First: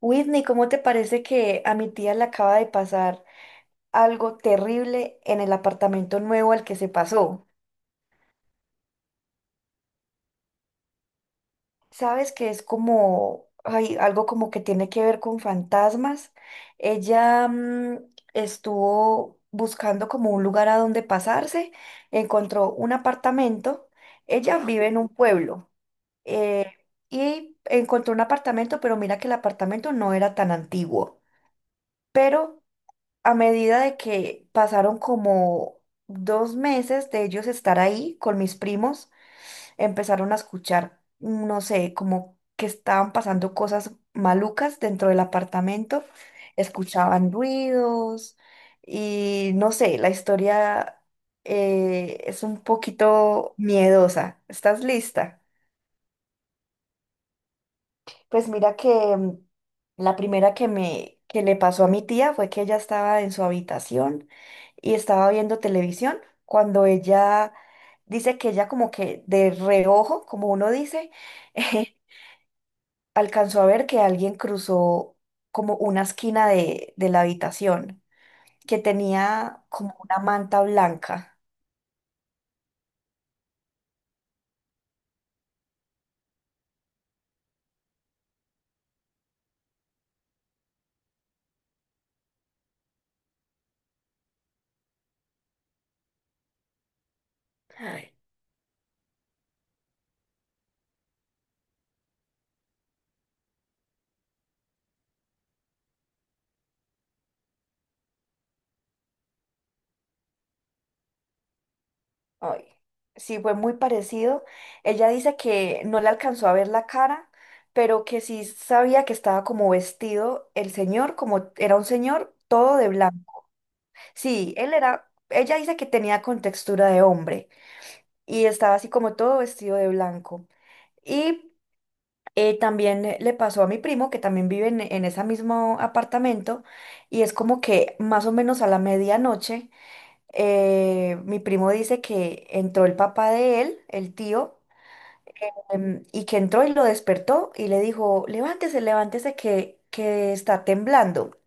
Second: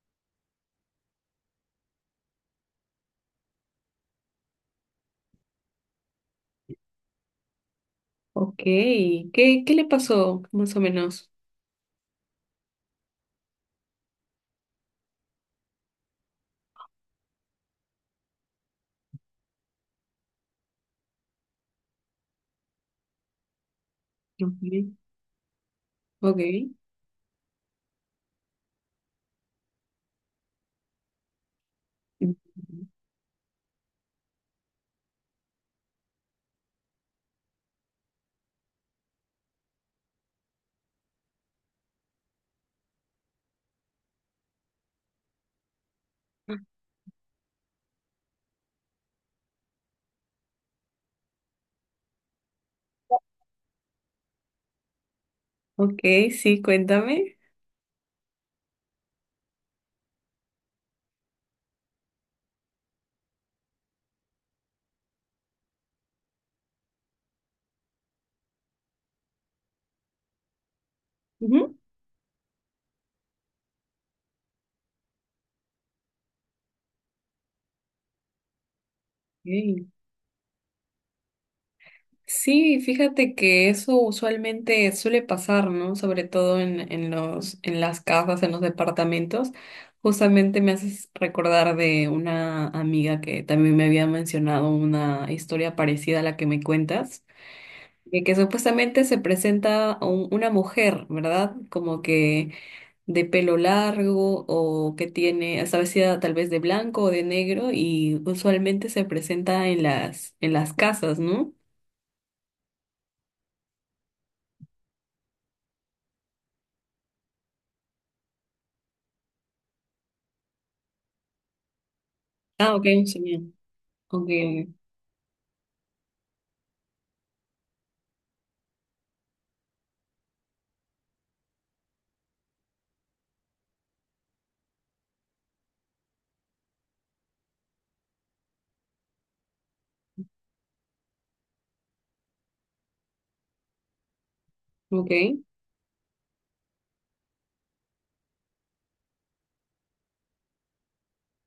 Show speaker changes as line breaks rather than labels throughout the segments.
Whitney, ¿cómo te parece que a mi tía le acaba de pasar algo terrible en el apartamento nuevo al que se pasó?
Ok, ¿qué le pasó más o menos?
Sabes que es como, ay, algo como que tiene que ver con fantasmas. Ella estuvo buscando como un lugar a donde pasarse, encontró un apartamento. Ella vive
Ok,
en un pueblo
ok.
eh, y encontró un apartamento, pero mira que el apartamento no era tan antiguo,
Ujú.
pero a medida de que pasaron como 2 meses de ellos estar ahí con mis primos, empezaron a escuchar, no sé, como que estaban pasando cosas malucas dentro del apartamento, escuchaban ruidos y no sé, la historia es un poquito miedosa. ¿Estás lista?
Ok, sí, cuéntame.
Pues mira que la primera que le pasó a mi tía fue que ella estaba en su habitación y estaba viendo televisión cuando ella dice que ella como que de reojo, como uno dice,
Ujú.
alcanzó a ver que alguien cruzó como una esquina de la habitación que tenía
Ok.
como una manta blanca.
Sí, fíjate que eso usualmente suele pasar, ¿no? Sobre todo en las casas, en los departamentos. Justamente me haces recordar de una amiga que también me había mencionado una historia parecida a la que me cuentas, de que supuestamente se presenta una mujer, ¿verdad? Como que de pelo largo o que tiene, está vestida tal vez de blanco o de negro y usualmente se presenta en las casas, ¿no?
Ay, sí, fue muy parecido. Ella dice que no le alcanzó a ver la cara, pero que sí sabía que estaba como vestido el señor, como era un señor
Ah,
todo
ok,
de
sí,
blanco.
bien. Ok,
Sí, él era, ella dice que tenía contextura de hombre y estaba así como todo vestido de blanco. Y también le pasó a mi primo, que también vive en ese mismo apartamento, y es como que más o menos a la medianoche, mi primo dice que entró el papá de él, el tío,
ok,
y que entró y lo despertó y le dijo, levántese, levántese, que está temblando.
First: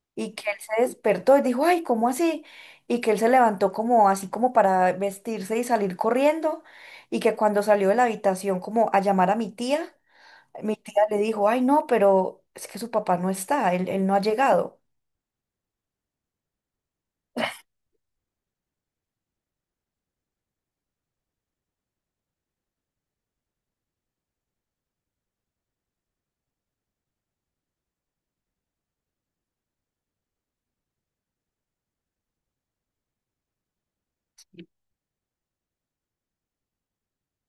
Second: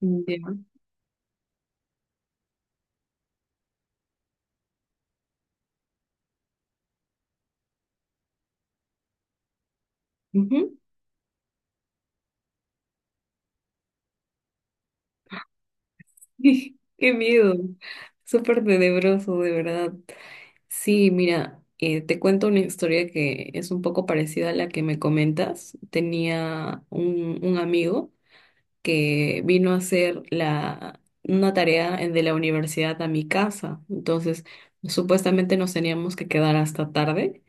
mm,
Y
ya.
que él se despertó y dijo, ay, ¿cómo así? Y que él se levantó como así como para vestirse y salir corriendo. Y que cuando salió de la habitación como a llamar a mi
Ujú.
tía le dijo, ay, no, pero es que su papá no está, él no ha llegado.
Qué miedo. Súper tenebroso, de verdad. Sí, mira, te cuento una historia que es un poco parecida a la que me comentas. Tenía un amigo que vino a hacer una tarea de la universidad a mi casa. Entonces, supuestamente nos teníamos que quedar hasta tarde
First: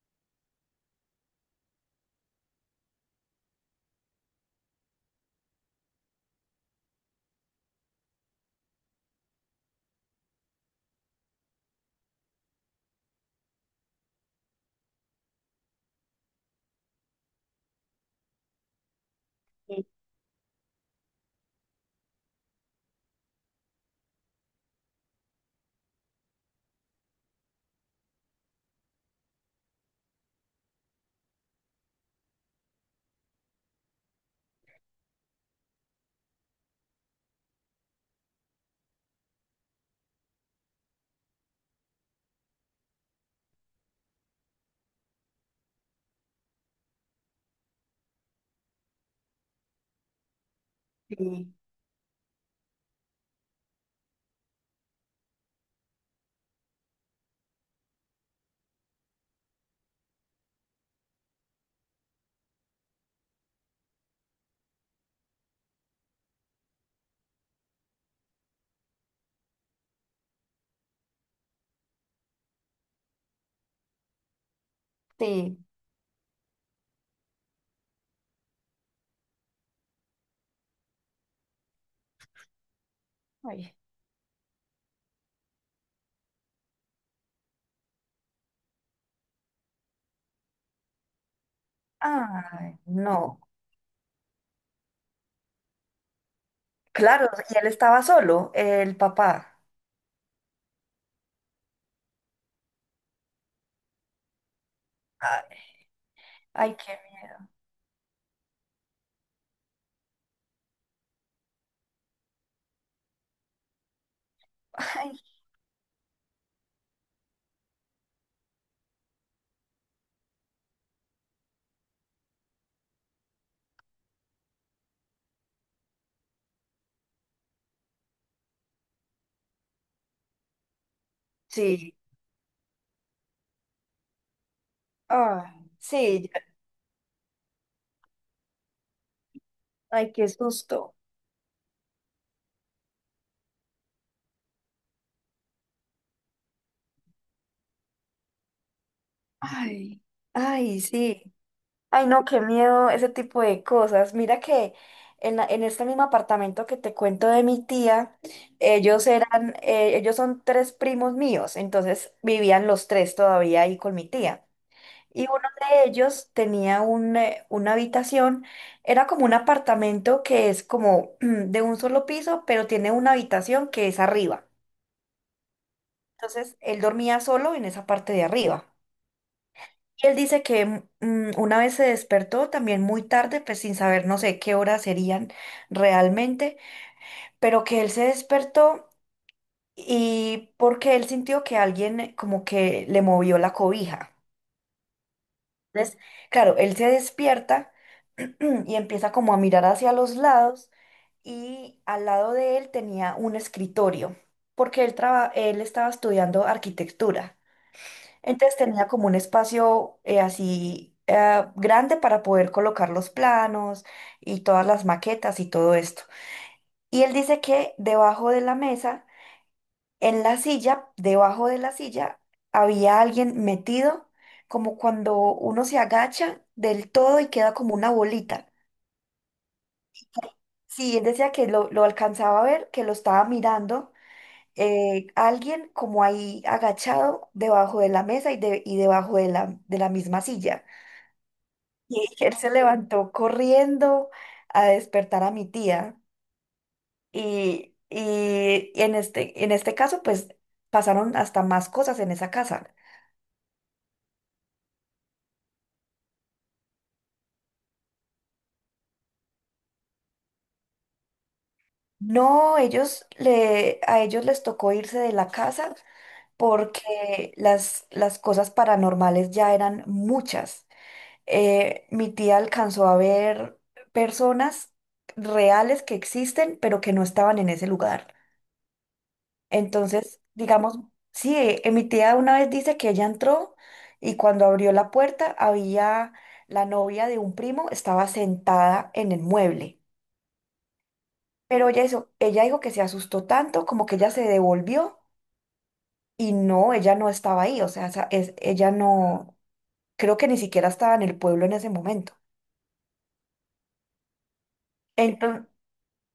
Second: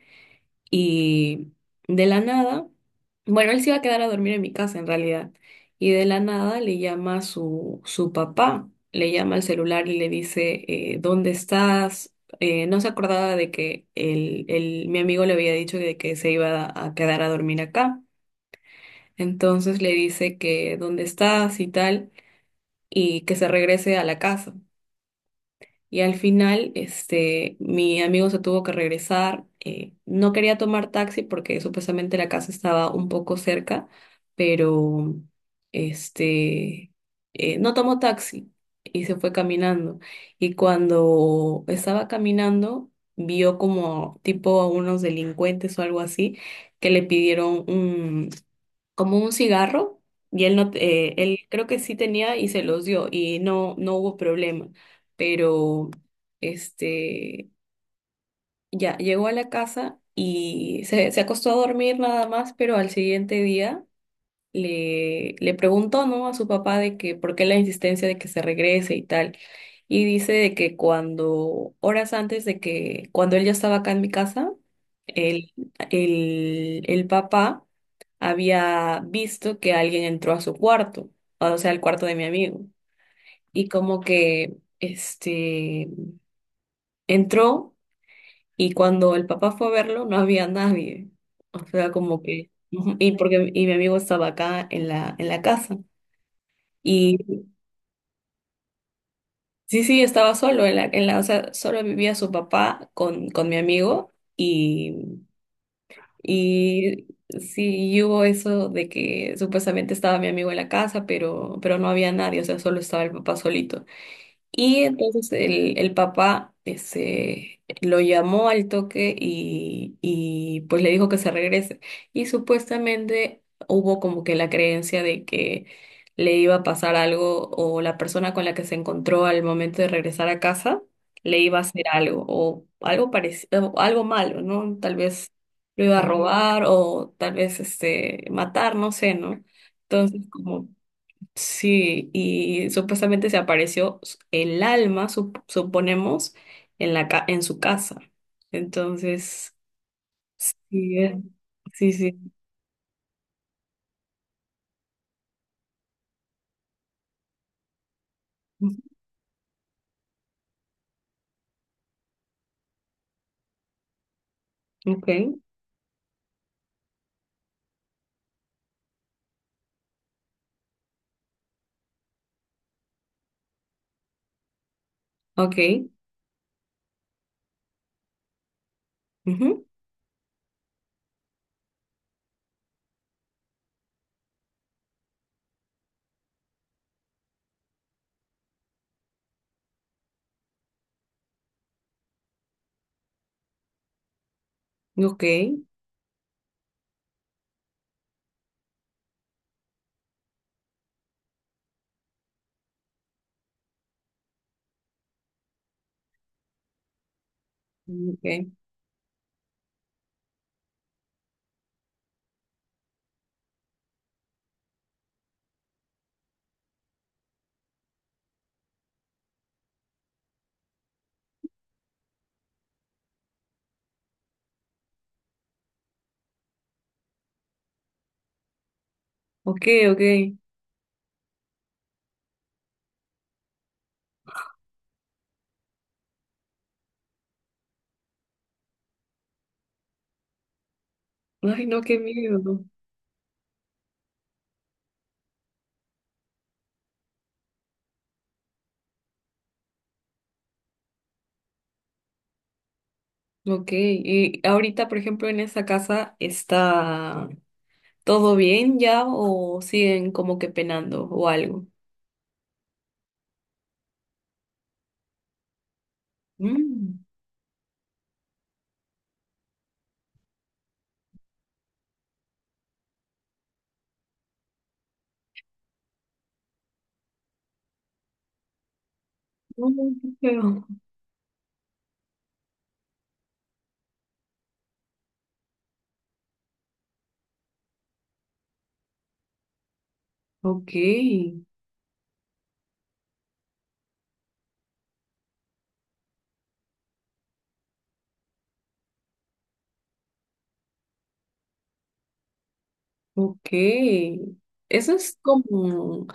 y de la nada, bueno, él se iba a quedar a dormir en mi casa en realidad, y de la nada le llama a su papá, le llama al celular y le dice, ¿dónde estás? No se acordaba de que mi amigo le había dicho de que se iba a quedar a dormir acá. Entonces le dice que dónde estás y tal, y que se regrese a la casa. Y al final, este, mi amigo se tuvo que regresar. No quería tomar taxi porque supuestamente la casa estaba un poco cerca, pero este, no tomó taxi y se fue caminando. Y cuando estaba caminando, vio como tipo a unos delincuentes o algo así, que le pidieron como un cigarro y él no te- él
Sí.
creo que sí tenía y se los dio y no hubo problema. Pero este, ya llegó a la casa y se acostó a dormir nada más, pero al siguiente día le preguntó, ¿no?, a su papá de que por qué la insistencia de que se regrese y tal, y dice de que cuando, horas antes de que, cuando él ya estaba acá en mi casa, el,
Sí.
el papá había visto que alguien entró a su cuarto, o sea, al cuarto de mi amigo. Y
Ay.
como que, este, entró y cuando el papá fue a verlo, no había nadie. O sea, como que,
Ay,
ujú, y
no.
porque, y mi amigo estaba acá en la casa.
Claro, y él estaba solo, el papá.
Sí, sí, estaba solo en la, o sea, solo vivía su papá con mi amigo. Y,
Ay, ay, qué...
y sí, y hubo eso de que supuestamente estaba mi amigo en la casa, pero no había nadie, o sea, solo estaba el papá solito. Y
Ay,
entonces el papá ese, lo llamó al toque y pues le dijo que se regrese. Y supuestamente hubo como que la creencia de que le iba a pasar algo, o la persona con la que se encontró al momento de regresar a casa le iba a hacer
sí.
algo, o algo parecido, algo malo, ¿no? Tal vez
Ah,
lo iba a
sí, ya-
robar o tal vez este, matar, no sé, ¿no?
ay,
Entonces,
qué
como,
susto.
sí, y supuestamente se apareció el alma, suponemos, en en su casa. Entonces,
Ay, ay,
sí, es-
sí.
sí,
Ay, no,
sí.
qué miedo ese tipo de cosas. Mira que en, la- en este mismo apartamento que te cuento de mi tía,
Ujú.
ellos eran, ellos son tres primos míos, entonces vivían los tres todavía ahí con mi tía.
Ok,
Y uno de ellos tenía un, una habitación, era como un apartamento que es como de un solo piso, pero tiene una habitación que es arriba.
ok,
Entonces él dormía solo en esa parte de arriba.
ujú,
Y él dice que una vez se despertó también muy tarde, pues sin saber no sé qué horas serían realmente, pero que él se despertó y porque él sintió que alguien como que le movió la cobija.
ok,
Entonces, claro, él se despierta y empieza como a mirar hacia los lados y al lado de él tenía un escritorio, porque él, traba- él estaba estudiando arquitectura.
ok,
Entonces tenía como un espacio así grande para poder colocar los planos y todas las maquetas y todo esto. Y él dice que debajo de la mesa, en la silla, debajo de la silla, había alguien metido, como cuando uno se agacha del todo y queda como una bolita.
ok, ok.
Sí, él decía que lo alcanzaba a ver, que lo estaba mirando. Alguien como ahí agachado debajo de la mesa y, de- y debajo de la misma silla.
Ay, no, qué
Y él se
miedo.
levantó corriendo a despertar a mi tía. Y en este caso, pues pasaron hasta más cosas en esa casa.
Ok, y ahorita, por ejemplo, en esa casa, ¿está todo bien ya o siguen como que penando o algo?
No, ellos le, a ellos les tocó irse de la casa
Mm,
porque las cosas paranormales ya eran muchas. Mi tía alcanzó a ver personas reales que existen, pero que no estaban en ese lugar.
no, no, no,
Entonces,
pero-
digamos, sí, mi tía una vez dice que ella entró y cuando abrió la puerta había la novia de un primo, estaba sentada en el mueble.
Ok.
Pero ella hizo- ella dijo que se asustó tanto como que ella se devolvió y no, ella no estaba ahí, o sea, esa- es, ella no, creo que ni siquiera estaba en el pueblo en ese momento.
Ok, eso es
Entonces,
como,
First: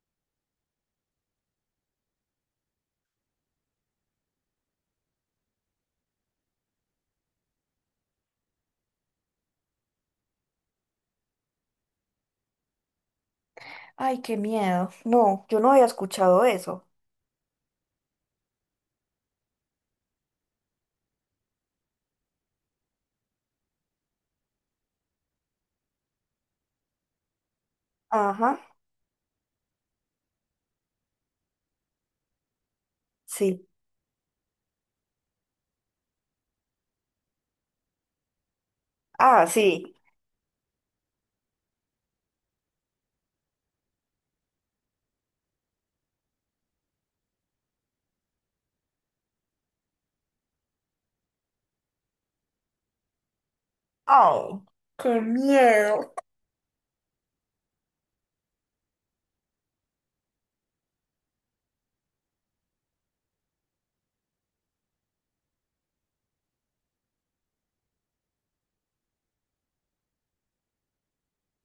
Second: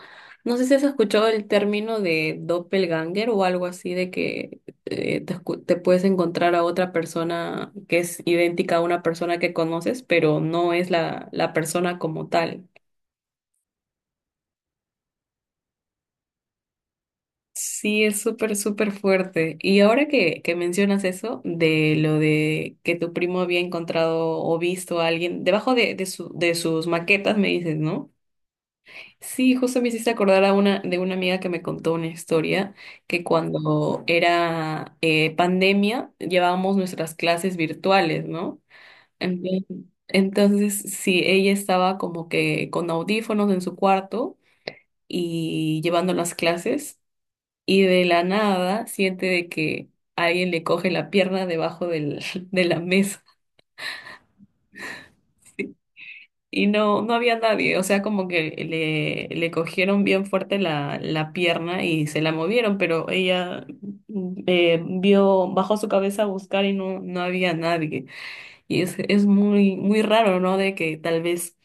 no sé si has escuchado el término de doppelganger o algo así, de que te puedes encontrar a otra persona que es idéntica a una persona que conoces, pero no es la persona como tal.
ay, qué miedo. No, yo no había escuchado eso.
Sí, es súper, súper fuerte. Y ahora que mencionas eso, de lo de que tu primo había encontrado o visto a alguien debajo de sus maquetas, me dices, ¿no?
Ajá,
Sí, justo me hiciste acordar a una, de una amiga que me contó una historia, que
sí.
cuando era pandemia llevábamos nuestras clases virtuales, ¿no?
Ah,
Entonces,
sí.
entonces, sí, ella estaba como que con audífonos en su cuarto y llevando las clases, y de la nada siente de que alguien le coge la pierna debajo de la mesa.
Oh, qué miedo.
Y no, no había nadie, o sea, como que le cogieron bien fuerte la pierna y se la movieron, pero ella vio, bajó su cabeza a buscar y no, no había nadie. Y es muy, muy raro, ¿no? De que tal vez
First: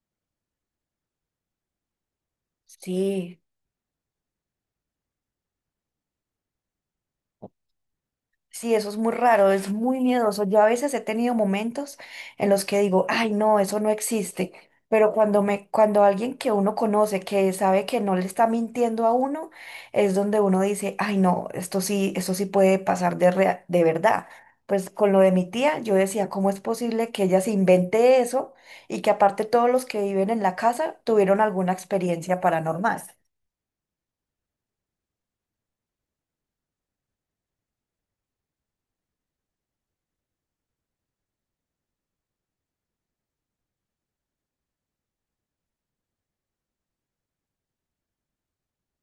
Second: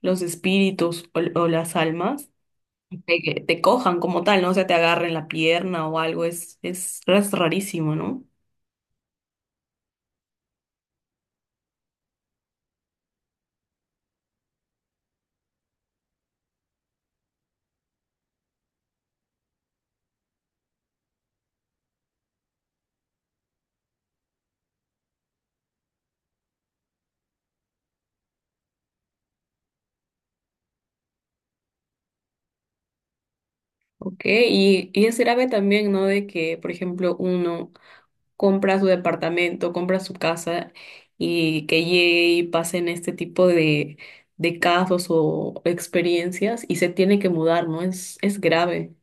los espíritus o las almas
Sí.
te, cojan como tal, ¿no? O sea, te agarren la pierna o algo, es rarísimo, ¿no?
Sí, eso es muy raro, es muy miedoso. Yo a veces he tenido momentos en los que digo, ay, no, eso no existe. Pero cuando me, cuando alguien que uno conoce, que sabe que no le está mintiendo a uno, es donde uno dice, ay, no, esto sí puede pasar de rea- de verdad. Pues con lo de mi tía, yo decía, ¿cómo es posible que ella se invente eso y que aparte todos los que viven en la casa tuvieron alguna experiencia paranormal?
Ok, y es grave también, ¿no? De que, por ejemplo, uno compra su departamento, compra su casa, y que llegue y pasen este tipo de casos o experiencias y se tiene que mudar, ¿no? Es grave.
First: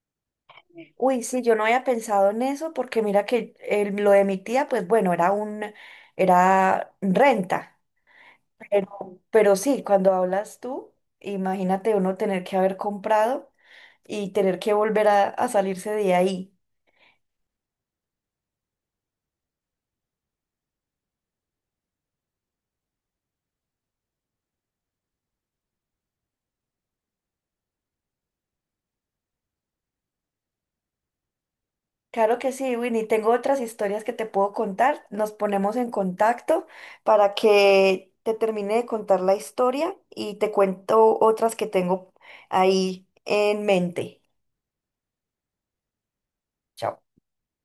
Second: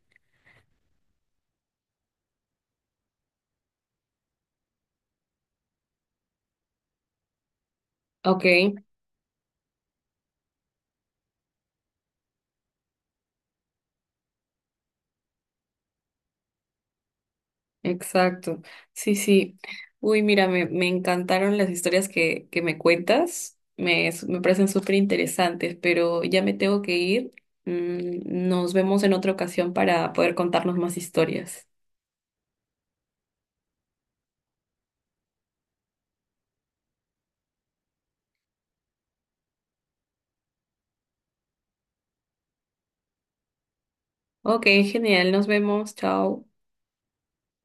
Uy, sí, yo no había pensado en eso porque mira que el- lo de mi tía, pues bueno, era un, era renta,
Ok,
pero sí, cuando hablas tú, imagínate uno tener que haber comprado y tener que volver a salirse de ahí.
exacto. Sí, sí. Uy, mira, me encantaron las historias que me cuentas. Me parecen súper interesantes, pero ya me tengo que ir. Mm, nos vemos en otra ocasión para poder contarnos más historias.
Claro que sí, Winnie, tengo otras historias que te puedo contar. Nos ponemos en contacto para que te termine de contar la historia y te cuento otras que tengo ahí en mente.
Ok, genial. Nos vemos. Chao.
Chao.